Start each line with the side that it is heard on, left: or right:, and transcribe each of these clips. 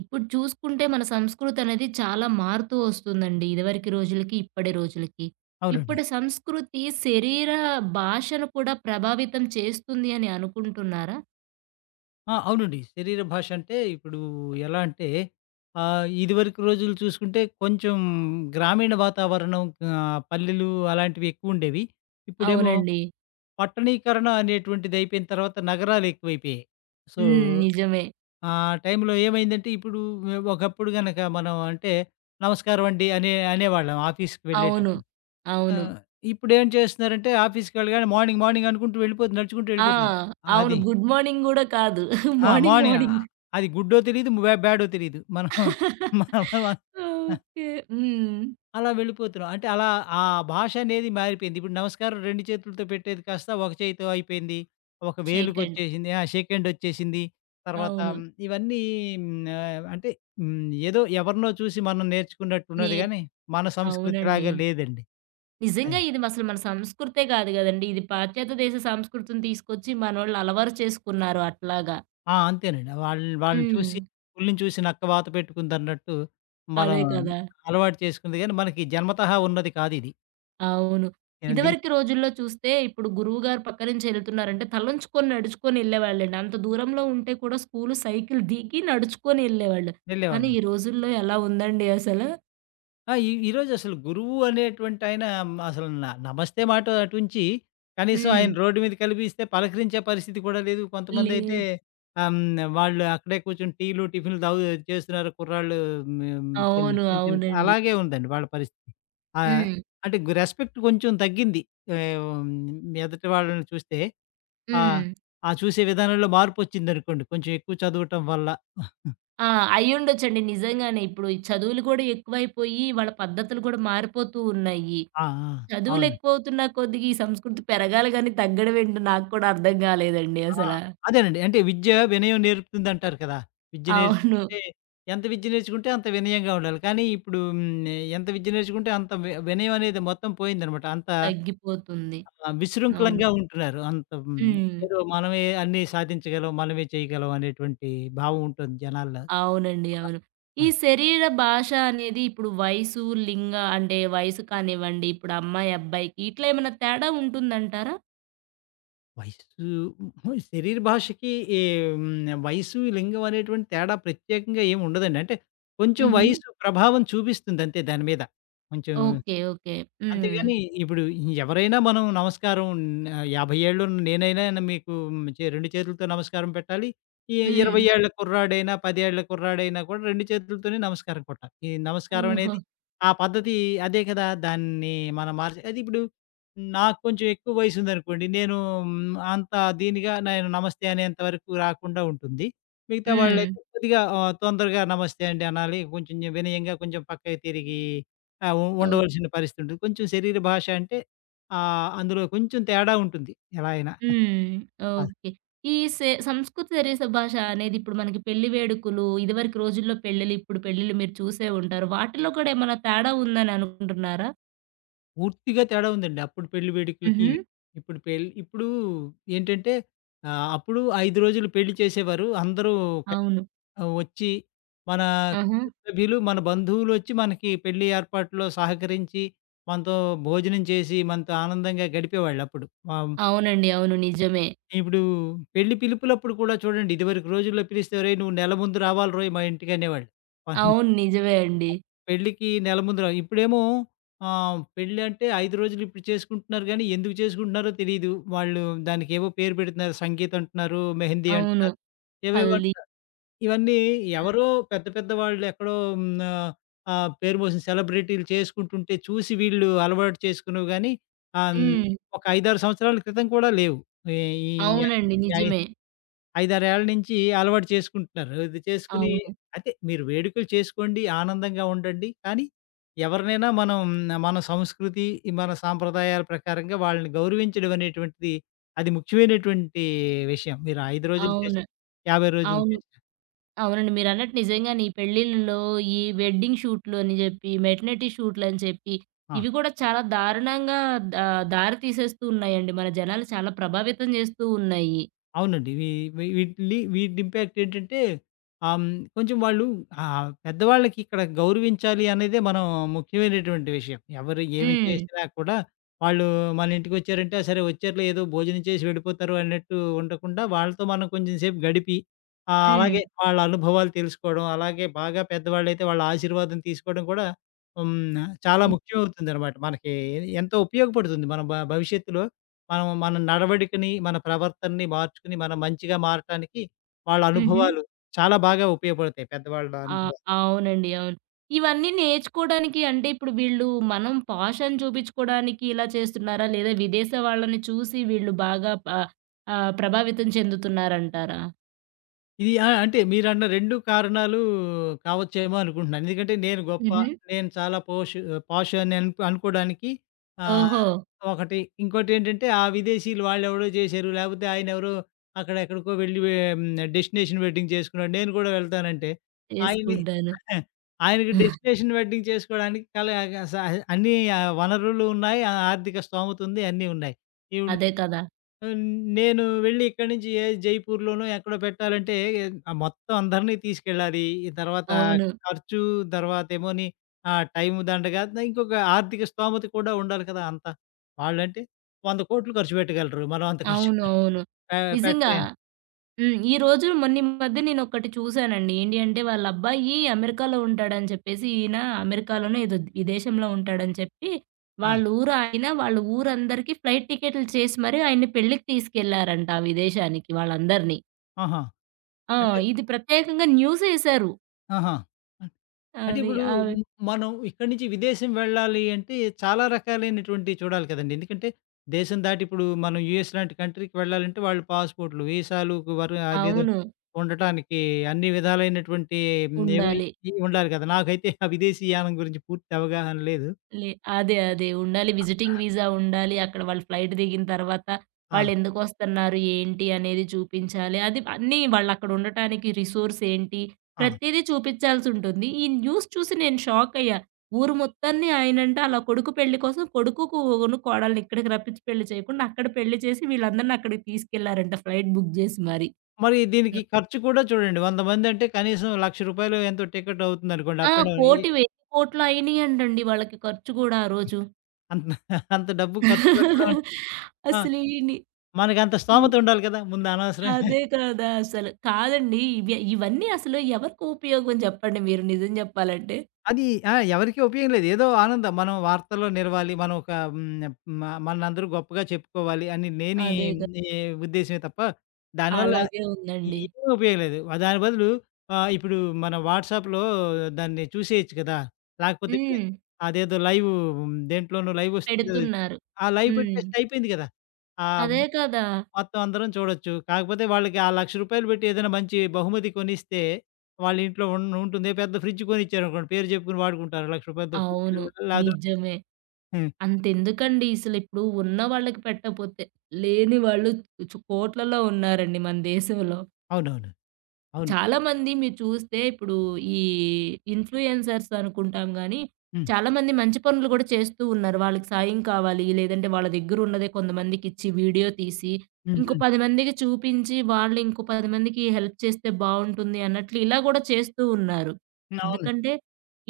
right: ఇప్పుడు చూసుకుంటే మన సంస్కృతి అనేది చాలా మారుతూ వస్తుందండి. ఇదివరకి రోజులకి, ఇప్పటి రోజులకి.
left: అవునండి.
right: ఇప్పటి సంస్కృతి శరీర భాషను కూడా ప్రభావితం చేస్తుంది అని అనుకుంటున్నారా?
left: ఆ! అవునండి. శరీర భాష అంటే ఇప్పుడు ఎలా అంటే ఇదివరకు రోజులు చూసుకుంటే కొంచెం గ్రామీణ వాతావరణం, పల్లెలు అలాంటివి ఎక్కువుండేవి. ఇప్పుడేమో
right: అవునండి.
left: పట్టణీకరణ అనేటువంటిది అయిపోయిన తర్వాత నగరాలు ఎక్కువైపోయాయి. సో,
right: హ్మ్. నిజమే.
left: ఆ టైంలో ఏమైందంటే ఇప్పుడు ఒకప్పుడు గనక మనం అంటే నమస్కారం అండి అనే అనేవాళ్ళం ఆఫీస్‌కి
right: అవును.
left: వెళ్ళేటప్పుడు. ఆ!
right: అవును.
left: ఇప్పుడేం చేస్తున్నారంటే ఆఫీస్‌కి వెళ్ళగానే మార్నింగ్ మార్నింగ్ అనుకుంటూ వెళ్ళిపోతు నడుచుకుంటూ
right: ఆ!
left: వెళ్ళిపోతున్నారు.
right: అవును.
left: అది.
right: గుడ్ మార్నింగ్ గూడా కాదు.
left: ఆ!
right: Morning,
left: morning.
right: మార్నింగ్.
left: అది గుడ్డో తెలీదు, బ్యాడో తెలీదు. మనం మనం
right: ఓకే. హ్మ్.
left: అలా వెళ్ళిపోతున్నాం. అంటే అలా ఆ భాష అనేది మారిపోయింది. ఇప్పుడు నమస్కారం 2 చేతులతో పెట్టేది కాస్త ఒక చేయితో అయిపోయింది. ఒక
right: షేక్ హ్యాండ్.
left: వేలుకొచ్చేసింది. ఆ! షేక్ హ్యాండ్ వచ్చేసింది. తర్వాత
right: అవును.
left: ఇవన్నీ అంటే హ్మ్, ఏదో ఎవరినో చూసి మనం నేర్చుకున్నట్టు
right: నే
left: ఉన్నది గానీ, మన
right: అవునండి.
left: సంస్కృతిలాగా లేదండి.
right: నిజంగా
left: అది.
right: ఇది అసలు మన సంస్కృతే కాదు గదండీ! ఇది పాశ్చాత్య దేశ సంస్కృతిని తీసుకొచ్చి మనోళ్ళు అలవాటు చేసుకున్నారు అట్లాగా.
left: ఆ! అంతేనండి. వాళ్ళని
right: హ్మ్.
left: చూసి పులిని చూసి నక్క వాత పెట్టుకుందన్నట్టు మనం
right: అదే కదా!
left: అలవాటు చేసుకుంది గానీ, మనకి జన్మతహా ఉన్నది కాదిది.
right: అవును.
left: ఎది
right: ఇదివరకి రోజుల్లో చూస్తే ఇప్పుడు గురువుగారు పక్క నుంచి ఎళ్తున్నారంటే తలంచుకొని నడుచుకొని ఎళ్ళేవాళ్ళండి. అంత దూరంలో ఉంటే కూడా స్కూలు సైకిల్ దిగి నడుచుకొని ఎళ్ళేవాళ్ళు. కానీ
left: వెళ్ళేవాళ్ళు.
right: ఈ రోజుల్లో ఎలా ఉందండి అసలు?
left: ఆ! ఈరోజు అసలు గురువు అనేటువంటి ఆయన, అసలు నమస్తే మాట అటుంచి, కనీసం
right: హ్మ్.
left: ఆయన రోడ్డు మీద కనిపిస్తే పలకరించే పరిస్థితి కూడా లేదు. కొంతమందైతే
right: లేదు.
left: ఆహ్, హ్మ్. వాళ్ళు అక్కడే కూర్చొని టీలు, టిఫిన్‌లు చేస్తున్నారు కుర్రాళ్ళు. హ్మ్. చిన్న
right: అవును.
left: చిన్న చిన్న
right: అవునండి.
left: అలాగే ఉందండి వాళ్ళ పరిస్థితి. ఆహ్,
right: హ్మ్.
left: అంటే రెస్పెక్ట్ కొంచెం తగ్గింది. ఆహ్, ఎదుటి వాళ్ళని చూస్తే ఆహ్,
right: హ్మ్.
left: ఆ చూసే విధానంలో మార్పొచ్చిందనుకోండి. కొంచెం ఎక్కువ చదవటం వల్ల.
right: ఆ! అయ్యుండొచ్చండి నిజంగానే. ఇప్పుడు ఈ చదువులు కూడా ఎక్కువైపోయి, వాళ్ళ పద్ధతులు కూడా మారిపోతూ ఉన్నాయి.
left: ఆ!
right: అవును.
left: ఆ!
right: చదువులు
left: అవును.
right: ఎక్కువవుతున్న కొద్దిగా ఈ సంస్కృతి పెరగాలి గానీ, తగ్గడం ఏంటో నాకు కూడా అర్థం కాలేదండి
left: ఆ!
right: అసల.
left: అదేనండి. అంటే విద్య వినయం నేర్పుతుందంటారు కదా! విద్య
right: అవును.
left: నేర్చుకుంటే, ఎంత విద్య నేర్చుకుంటే అంత వినయంగా ఉండాలి. కానీ ఇప్పుడు ఎంత విద్య నేర్చుకుంటే అంత వినయం అనేది మొత్తం పోయిందనమాట. అంత
right: తగ్గిపోతుంది. అవును.
left: విశృంఖలంగా ఉంటున్నారు. అంత,
right: హ్మ్.
left: ఏదో మనమే అన్నీ సాధించగలం, మనమే చేయగలం అనేటువంటి భావం ఉంటుంది జనాల్లో
right: అవునండి.
left: కూడా.
right: అవును.
left: ఆ!
right: ఈ శరీర భాష అనేది ఇప్పుడు వయసు, లింగ అంటే వయసు కానివ్వండి, ఇప్పుడు అమ్మాయి, అబ్బాయికి ఇట్లా ఏమైనా తేడా ఉంటుందంటారా?
left: వయస్సు శరీర భాషకి ఈ వయసు, లింగం అనేటువంటి తేడా ప్రత్యేకంగా ఏమి ఉండదండి. అంటే కొంచెం
right: హుహు.
left: వయసు ప్రభావం చూపిస్తుందంతే దాని మీద. కొంచెం.
right: ఓకే. ఓకే. హ్మ్.
left: అంతేగాని ఇప్పుడు ఎవరైనా మనం నమస్కారం, 50 ఏళ్ళు ఉన్న నేనైనా మీకు 2 చేతులతో నమస్కారం పెట్టాలి. ఈ
right: హ్మ్.
left: 20 ఏళ్ల కుర్రాడైనా, 10 ఏళ్ల కుర్రాడైనా కూడా 2 చేతులతోనే నమస్కారం కొట్టాలి. ఈ నమస్కారం
right: ఓహో!
left: అనేది ఆ పద్ధతి అదే కదా! దాన్ని మనం మార్చి, అది ఇప్పుడు నాకు కొంచెం ఎక్కువ వయసు ఉందనుకోండి. నేను అంత దీనిగా నేను నమస్తే అనేంత వరకు రాకుండా ఉంటుంది. మిగతా
right: హ్మ్.
left: వాళ్ళైతే కొద్దిగా తొందరగా నమస్తే అండి అనాలి. కొంచెం వినయంగా కొంచెం పక్కకి తిరిగి ఆ!
right: ఓకే.
left: ఉండవలసిన పరిస్థితి ఉంటుంది. కొంచెం శరీర భాష అంటే అందులో కొంచెం తేడా ఉంటుంది ఎలా అయినా.
right: హ్మ్.
left: ఆ!
right: ఓకే. ఈ సె సంస్కృత శరీర భాష అనేది ఇప్పుడు మనకి పెళ్లి వేడుకలు, ఇదివరకు రోజుల్లో పెళ్ళిళ్ళు, ఇప్పుడు పెళ్ళిళ్ళు మీరు చూసే ఉంటారు. వాటిలో కూడా ఏమైనా తేడా ఉందని అనుకుంటున్నారా?
left: పూర్తిగా తేడా ఉందండి. అప్పుడు పెళ్లి వేడుకలకి,
right: హుహు.
left: ఇప్పుడు ఇప్పుడు ఏంటంటే అప్పుడు 5 రోజులు పెళ్లి చేసేవారు. అందరూ క
right: అవును.
left: వచ్చి, మన
right: ఆహా!
left: కుటుంబ సభ్యులు, మన బంధువులొచ్చి మనకి పెళ్లి ఏర్పాట్లో సహకరించి, మనతో భోజనం చేసి, మనతో ఆనందంగా గడిపేవాళ్ళప్పుడు. ఆహ్
right: అవునండి. అవును. నిజమే.
left: ఇప్పుడు పెళ్లి పిలుపులప్పుడు కూడా చూడండి, ఇదివరకు రోజుల్లో పిలిస్తే "ఒరేయ్! నువ్వు నెల ముందు రావాలి రోయ్ మా ఇంటికి" అనేవాళ్ళు. వాళ్ళు
right: అవును. నిజమే అండి.
left: పెళ్ళికి నెల ముందు రా ఇప్పుడేమో పెళ్లి అంటే 5 రోజులు ఇప్పుడు చేసుకుంటున్నారు గానీ, ఎందుకు చేసుకుంటున్నారో తెలీదు. వాళ్ళు దానికేవో పేరు పెడుతున్నారు. సంగీత్ అంటున్నారు, మెహందీ
right: అవును.
left: అంటున్నారు, ఏవేవో
right: హల్దీ.
left: అంటున్నారు. ఇవన్నీ ఎవరో పెద్ద పెద్ద వాళ్ళు ఎక్కడో, పేరు మోసిన సెలబ్రిటీలు చేసుకుంటుంటే చూసి వీళ్ళు అలవాటు చేసుకున్నవి గానీ, ఆహ్, హ్మ్,
right: హ్మ్.
left: ఒక 5, 6 సంవత్సరాల క్రితం కూడా లేవు. ఈ
right: అవునండి.
left: ఈ ఐ
right: నిజమే.
left: 5, 6 ఏళ్ల నుంచి అలవాటు చేసుకుంటున్నారు. ఇది చేసుకొని,
right: అవును.
left: అంటే మీరు వేడుకలు చేసుకోండి, ఆనందంగా ఉండండి. కానీ ఎవరినైనా మనం, మన సంస్కృతి, మన సాంప్రదాయాల ప్రకారంగా వాళ్ళని గౌరవించడం అనేటువంటిది అది ముఖ్యమైనటువంటి విషయం. మీరు 5 రోజులు
right: అవును.
left: చేసినా, 50 రోజులు
right: అవును.
left: చేసినా.
right: అవునండి. మీరన్నట్టు నిజంగానే ఈ పెళ్ళిళ్ళలో, ఈ వెడ్డింగ్ షూట్‌లు అని జెప్పి, మెటర్నిటీ షూట్‌లు అని చెప్పి,
left: ఆ!
right: ఇవి గూడా చాలా దారుణంగా దా దారి తీసేస్తూ ఉన్నాయండి. మన జనాలు చాలా ప్రభావితం జేస్తూ ఉన్నాయి.
left: అవునండి. వీ వీ వీటిలి వీటి ఇంపాక్ట్ ఏంటంటే ఆహ్, హ్మ్, కొంచెం వాళ్ళు, పెద్దవాళ్ళకి ఇక్కడ గౌరవించాలి అనేదే మనం ముఖ్యమైనటువంటి విషయం. ఎవరు ఏమి
right: హ్మ్.
left: చేసినా కూడా వాళ్ళు మన ఇంటికొచ్చారంటే, సరే వచ్చారులే ఏదో భోజనం చేసి వెళ్ళిపోతారు అన్నట్టు ఉండకుండా, వాళ్ళతో మనం కొంచెం సేపు గడిపి,
right: హ్మ్.
left: అలాగే వాళ్ళ అనుభవాలు తెలుసుకోవడం, అలాగే బాగా పెద్దవాళ్ళైతే వాళ్ళ ఆశీర్వాదం తీసుకోవడం కూడా చాలా
right: ఇప్
left: ముఖ్యమవుతుందనమాట. మనకి ఎంతో ఉపయోగపడుతుంది మన భవిష్యత్తులో. మనం మన నడవడికని, మన ప్రవర్తనని మార్చుకొని, మనం మంచిగా మారటానికి వాళ్ళ
right: హుహు.
left: అనుభవాలు చాలా బాగా ఉపయోగపడతాయి. పెద్దవాళ్ళ
right: ఆ!
left: అనుభవాలు.
right: అవునండి. అవును. ఇవన్నీ నేర్చుకోడానికి అంటే ఇప్పుడు వీళ్ళు మనం పాష్ అని చూపించుకోడానికి ఇలా చేస్తున్నారా? లేదా విదేశ వాళ్ళని చూసి వీళ్ళు బాగా ఆహ్, ప్రభావితం చెందుతున్నారంటారా?
left: ఇది, ఆ! అంటే మీరన్న 2 కారణాలు కావచ్చేమో అనుకుంటున్నాను. ఎందుకంటే నేను గొప్ప,
right: హుహు.
left: నేను చాలా పాష్ అని అనుకోడానికి ఆహ్,
right: ఓహో!
left: ఒకటి. ఇంకోటేంటంటే, ఆ విదేశీయులు వాళ్ళెవడో చేశారు. లేకపోతే ఆయనెవరో అక్కడ ఎక్కడికో వెళ్ళి వే హ్మ్. డెస్టినేషన్ వెడ్డింగ్ చేసుకున్నాడు. నేను కూడా వెళ్తానంటే ఆయన్ని
right: చేసుకుంటాను.
left: ఆయనకి డెస్టినేషన్ వెడ్డింగ్ చేసుకోవడానికి కల స అన్ని ఆ, వనరులు ఉన్నాయి. ఆ, ఆర్థిక స్తోమత ఉంది. అన్నీ ఉన్నాయి. ఈవిడ,
right: అదే కదా!
left: ఆహ్, నేను వెళ్ళి ఇక్కడి నుంచి ఏ జైపూర్‌లోనో ఎక్కడో పెట్టాలంటే ఆ మొత్తం అందరిని తీసుకెళ్ళాలి. ఈ తర్వాత
right: అవును.
left: ఖర్చు, తర్వాతేమోని ఆ టైం దండగా, ఇంకొక ఆర్థిక స్థోమత కూడా ఉండాలి కదా! అంతా. వాళ్ళంటే 100,00,00,000 ఖర్చు పెట్టగలరు. మనం అంత ఖర్చు
right: అవును. అవును.
left: పె
right: నిజంగా.
left: పెట్టలేం.
right: హ్మ్. ఈ రోజు మొన్న ఈ మధ్య నేనొకటి చూసానండి. ఏంటి అంటే వాళ్ళ అబ్బాయి అమెరికాలో ఉంటాడని చెప్పేసి, ఈయన అమెరికాలోనే ఏదో విదేశంలో ఉంటాడని చెప్పి,
left: ఆ!
right: వాళ్ళ ఊరు ఆయన, వాళ్ళ ఊరందరికీ ఫ్లైట్ టికెట్లు చేసి మరి ఆయన్ని పెళ్ళికి తీసుకెళ్లారంట ఆ విదేశానికి వాళ్ళందరిని.
left: ఆహా!
right: ఆ!
left: అంటే
right: ఇది ప్రత్యేకంగా న్యూసేశారు.
left: ఆహా! అంటే
right: అది
left: ఇప్పుడు
right: ఆహ్,
left: మ్ మనం ఇక్కడి నుంచి విదేశం వెళ్ళాలి అంటే చాలా రకాలైనటువంటివి చూడాలి కదండీ! ఎందుకంటే దేశం దాటి ఇప్పుడు మనం యూఎస్ లాంటి కంట్రీకి వెళ్ళాలంటే, వాళ్ళు పాస్‌పోర్ట్‌లు, వీసాలు, వరు అదేదో
right: అవును.
left: ఉండటానికి అన్ని విధాలైనటువంటి ఏవో
right: ఉండాలి.
left: ఇవి ఉండాలి కదా! నాకైతే ఆ విదేశీ యానం గురించి పూర్తి అవగాహన లేదు.
right: లే అదే. అదే. ఉండాలి. విజిటింగ్ వీసా ఉండాలి. అక్కడ వాళ్ళు ఫ్లైట్ దిగిన తర్వాత
left: ఆ!
right: వాళ్ళెందుకొస్తున్నారు, ఏంటి అనేది చూపించాలి. అది అన్నీ వాళ్ళక్కడ ఉండటానికి రిసోర్స్ ఏంటి,
left: ఆ!
right: ప్రతీదీ చూపించాల్సుంటుంది. ఈ న్యూస్ చూసి నేను షాకయ్యా. ఊరు మొత్తాన్ని ఆయనంట అలా కొడుకు పెళ్లి కోసం కొడుకుకును, కోడల్ని ఇక్కడికి రప్పించి పెళ్లి చేయకుండా అక్కడ పెళ్లి చేసి వీళ్ళందరిని అక్కడికి తీసుకెళ్లారంట ఫ్లైట్ బుక్ జేసి మరి.
left: మరి దీనికి
right: హ్మ్.
left: ఖర్చు కూడా చూడండి. 100 మంది అంటే కనీసం రూ. 1,00,000 ఎంతో టికెట్ అవుతుందనుకోండి.
right: ఆ!
left: Up and down. ఈ
right: కోటి, వెయ్యి కోట్లు అయినియంటండి వాళ్ళకి ఖర్చు గూడా ఆ రోజు.
left: అంత అంత డబ్బు ఖర్చు పెట్టడం అంటే ఆ!
right: అసలు ఈని
left: మనకంత
right: హ్మ్.
left: స్తోమత ఉండాలి కదా! ముందు అనవసరంగా
right: అదే కదా అసలు. కాదండి. ఇవన్నీ అసలు ఎవరికి ఉపయోగం జెప్పండి మీరు నిజం జెప్పాలంటే?
left: అది, ఆ! ఎవరికీ ఉపయోగం లేదు. ఏదో ఆనందం. మనం వార్తల్లో నిలవాలి, మనం ఒక హ్మ్. మ మనందరూ గొప్పగా చెప్పుకోవాలి అని, లేని
right: అదే గ
left: ఈ ఉద్దేశ్యమే తప్ప, దానివల్ల
right: అలాగే ఉందండి.
left: ఏమీ ఉపయోగం లేదు. ఆ, దాని బదులు ఇప్పుడు మన వాట్సాప్‌లో దాన్ని చూసేయొచ్చు కదా! లేకపోతే
right: హ్మ్.
left: అదేదో లైవ్ దేంట్లోనో లైవ్ వస్తుంది కదా,
right: పెడుతున్నారు.
left: ఆ లైవ్
right: హ్మ్.
left: పెట్టేస్తే అయిపోయింది కదా! ఆ!
right: అదే కదా!
left: మొత్తం అందరం చూడొచ్చు. కాకపోతే వాళ్ళకి ఆ రూ. 1,00,000 పెట్టి ఏదైనా మంచి బహుమతి కొనిస్తే వాళ్ళ ఇంట్లో ఉంటుంది. పెద్ద ఫ్రిడ్జ్ కొనిచ్చారనుకోండి, పేరు చెప్పుకొని వాడుకుంటారు. రూ. 1,00,000తో ఫ్రిడ్జ్
right: అవును.
left: లేదో.
right: నిజమే.
left: హ్మ్.
right: అంతెందుకండి అసలిప్పుడు ఉన్న వాళ్ళకి పెట్టకపోతే, లేని వాళ్ళు కోట్లలో ఉన్నారండి మన దేశంలో.
left: అవునవును. అవును.
right: చాలామంది మీరు చూస్తే ఇప్పుడు ఈ ఇన్‌ఫ్లుయెన్సర్స్ అనుకుంటాం గానీ,
left: హ్మ్.
right: చాలామంది మంచి పనులు గూడా చేస్తూ ఉన్నారు. వాళ్ళకి సాయం కావాలి, లేదంటే వాళ్ళ దగ్గరున్నదే కొంతమందికిచ్చి వీడియో తీసి,
left: హ్మ్.
right: ఇంకో
left: హ్మ్.
right: 10 మందికి చూపించి, వాళ్ళు ఇంకో 10 మందికి హెల్ప్ చేస్తే బావుంటుంది అన్నట్లు ఇలా గూడా చేస్తూ ఉన్నారు.
left: అవును.
right: ఎందుకంటే,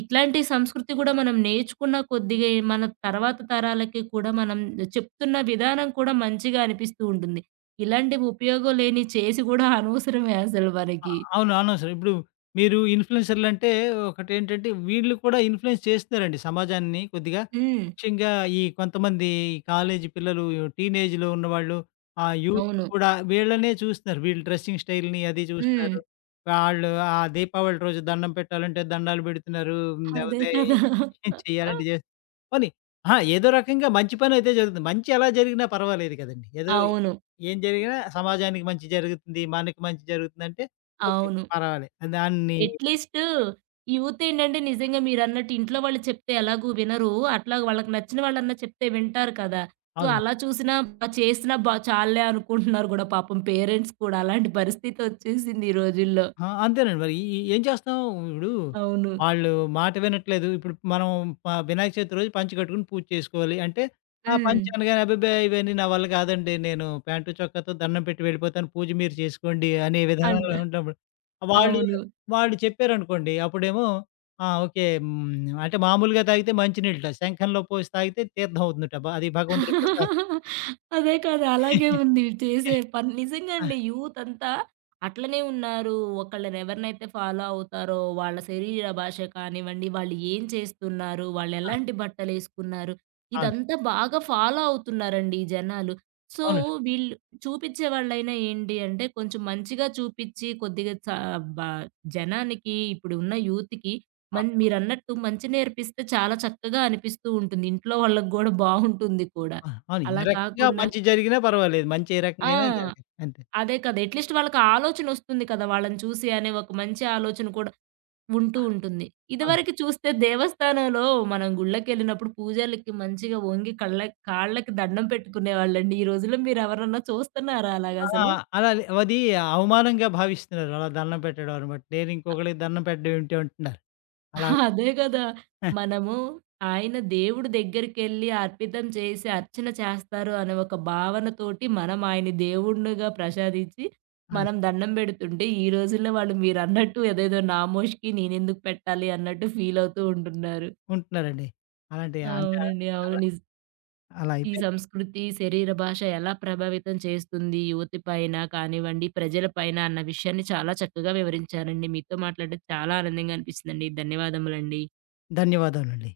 right: ఇట్లాంటి సంస్కృతి గూడా మనం నేర్చుకున్న కొద్దిగా మన తర్వాత తరాలకి కూడా మనం చెప్తున్న విధానం కూడా మంచిగా అనిపిస్తూ ఉంటుంది. ఇలాంటివి ఉపయోగం లేనివి చేసి గూడా అనవసరమే అసలు
left: ఆ!
right: మనకి.
left: అవును. అనవసరం. ఇప్పుడు మీరు ఇన్‌ఫ్లుయెన్సర్‌లంటే, ఒకటేంటంటే వీళ్ళు కూడా ఇన్‌ఫ్లుయెన్స్ చేస్తున్నారండి సమాజాన్ని కొద్దిగా.
right: హ్మ్.
left: ముఖ్యంగా ఈ కొంతమంది కాలేజీ పిల్లలు, టీనేజ్‌లో ఉన్నవాళ్ళు, ఆ యూత్
right: అవును.
left: కూడా వీళ్ళనే చూస్తున్నారు. వీళ్ళు డ్రెస్సింగ్ స్టైల్‌ని అది
right: హ్మ్.
left: చూస్తున్నారు. వాళ్ళు ఆ దీపావళి రోజు దండం పెట్టాలంటే దండాలు పెడుతున్నారు.
right: అదే
left: లేపోతే
right: కదా!
left: ఏం చేయాలంటే పోనీ అహా! ఏదో రకంగా మంచి పనైతే జరుగుతుంది. మంచి ఎలా జరిగినా పర్వాలేదు కదండీ. ఏదో
right: అవును.
left: ఏం జరిగినా సమాజానికి మంచి జరుగుతుంది. మనకి మంచి జరుగుతుందంటే ఓకే.
right: అవును.
left: పర్వాలే. దాన్ని.
right: అట్‌లీస్టు యూత్ ఏంటంటే నిజంగా మీరన్నట్టు ఇంట్లో వాళ్ళు చెప్తే ఎలాగూ వినరు. అట్లా వాళ్ళకి నచ్చిన వాళ్ళన్నా చెప్తే వింటారు కదా! సో,
left: అవును.
right: అలా చూసినా చేసినా చాల్లే అనుకుంటున్నారు గూడా పాపం పేరెంట్స్ కూడా. అలాంటి పరిస్థితొచ్చేసింది ఈ రోజుల్లో.
left: ఆ! అంతేనండి మరి. ఈ ఈ- ఏం చేస్తాం. ఇప్పుడు
right: అవును.
left: వాళ్ళు మాట వినట్లేదు. ఇప్పుడు మనం వినాయక చవితి రోజు పంచె కట్టుకొని పూజ చేసుకోవాలి అంటే, ఆ
right: హ్మ్.
left: పంచె అనగానే అబ్బబ్బే! ఇవన్నీ నా వల్ల కాదండి. నేను ప్యాంటు, చొక్కాతో దండం పెట్టి వెళ్ళిపోతాను. పూజ మీరు చేసుకోండి అనే
right: అంట
left: విధానంలో ఉంటాము. వాళ్ళు
right: అవును.
left: వాళ్ళు చెప్పారనుకోండి అప్పుడేమో ఆ! ఓకే. హ్మ్. అంటే మామూలుగా తాగితే మంచినీళ్ళుట. శంఖంలో పోసి తాగితే తీర్థం అవుతుందట. అది భగవంతుడి ప్రసాదం.
right: అదే కాదు. అలాగే ఉంది చేసే పని. నిజంగా
left: ఆ!
right: అండి యూత్ అంతా అట్లనే ఉన్నారు. ఒకళ్ళని ఎవరినైతే ఫాలో అవుతారో వాళ్ళ శరీర భాష కానివ్వండి, వాళ్ళు ఏం చేస్తున్నారు, వాళ్ళు
left: ఆ!
right: ఎలాంటి బట్టలేసుకున్నారు,
left: అవును.
right: ఇదంతా బాగా ఫాలో అవుతున్నారండి ఈ జనాలు. సో,
left: అవునండి.
right: వీళ్ళు చూపిచ్చే వాళ్ళైనా ఏంటి అంటే కొంచెం మంచిగా చూపిచ్చి కొద్దిగా బ జనానికి ఇప్పుడున్న యూత్‌కి మీరన్నట్టు మంచి నేర్పిస్తే చాలా చక్కగా అనిపిస్తూ ఉంటుంది. ఇంట్లో వాళ్ళకి గూడా బావుంటుంది కూడా.
left: ఆ! అవును. ఏ
right: అలా
left: రకంగా
right: కాకుండా
left: మంచి జరిగినా పర్వాలేదు. మంచి ఏ
right: ఆ!
left: రకంగాయినా జరగాలి. అంతే.
right: అదే కదా! అట్‌లీస్ట్ వాళ్ళకి ఆలోచనొస్తుంది కదా! వాళ్ళని చూసి అనే ఒక మంచి ఆలోచన కూడా ఉంటూ ఉంటుంది.
left: అవును.
right: ఇదివరకు చూస్తే దేవస్థానంలో మనం గుళ్ళకెళ్ళినప్పుడు పూజారులకి మంచిగా వంగి కాళ్ళకి దండం పెట్టుకునేవాళ్ళండి. ఈ రోజుల్లో మీరెవరన్నా చూస్తున్నారా
left: ఆ!
right: అలాగసలు?
left: అలా అది అవమానంగా భావిస్తున్నారు. అలా దండం పెట్టడం అనమాట. నేను ఇంకొకళ్ళకి దండం పెట్టడం ఏంటి అంటున్నారు. అలా
right: అదే గదా!
left: ఆ!
right: మనము ఆయన దేవుడి దగ్గరికెళ్ళి అర్పితం చేసి అర్చన చేస్తారు అనే ఒక భావనతోటి మనం ఆయన్ని దేవుడునిగా ప్రసాదించి,
left: ఆ!
right: మనం దండం బెడుతుంటే, ఈ రోజుల్లో వాళ్ళు మీరన్నట్టు అదేదో నా మోషికి నేనెందుకు పెట్టాలి అన్నట్టు ఫీలవుతూ ఉంటున్నారు.
left: ఉంటున్నారండి. అలాంటి అంటే
right: అవునండి. అవును.
left: అలా అలా
right: ఈ
left: అయిపోయింది.
right: సంస్కృతి, శరీర భాష ఎలా ప్రభావితం చేస్తుంది యువతి పైన కానివ్వండి, ప్రజల పైన అన్న విషయాన్ని చాలా చక్కగా వివరించారండి. మీతో మాట్లాడడం చాలా ఆనందంగా అనిపిచ్చిందండి. ధన్యవాదములండి.
left: ధన్యవాదాలండి.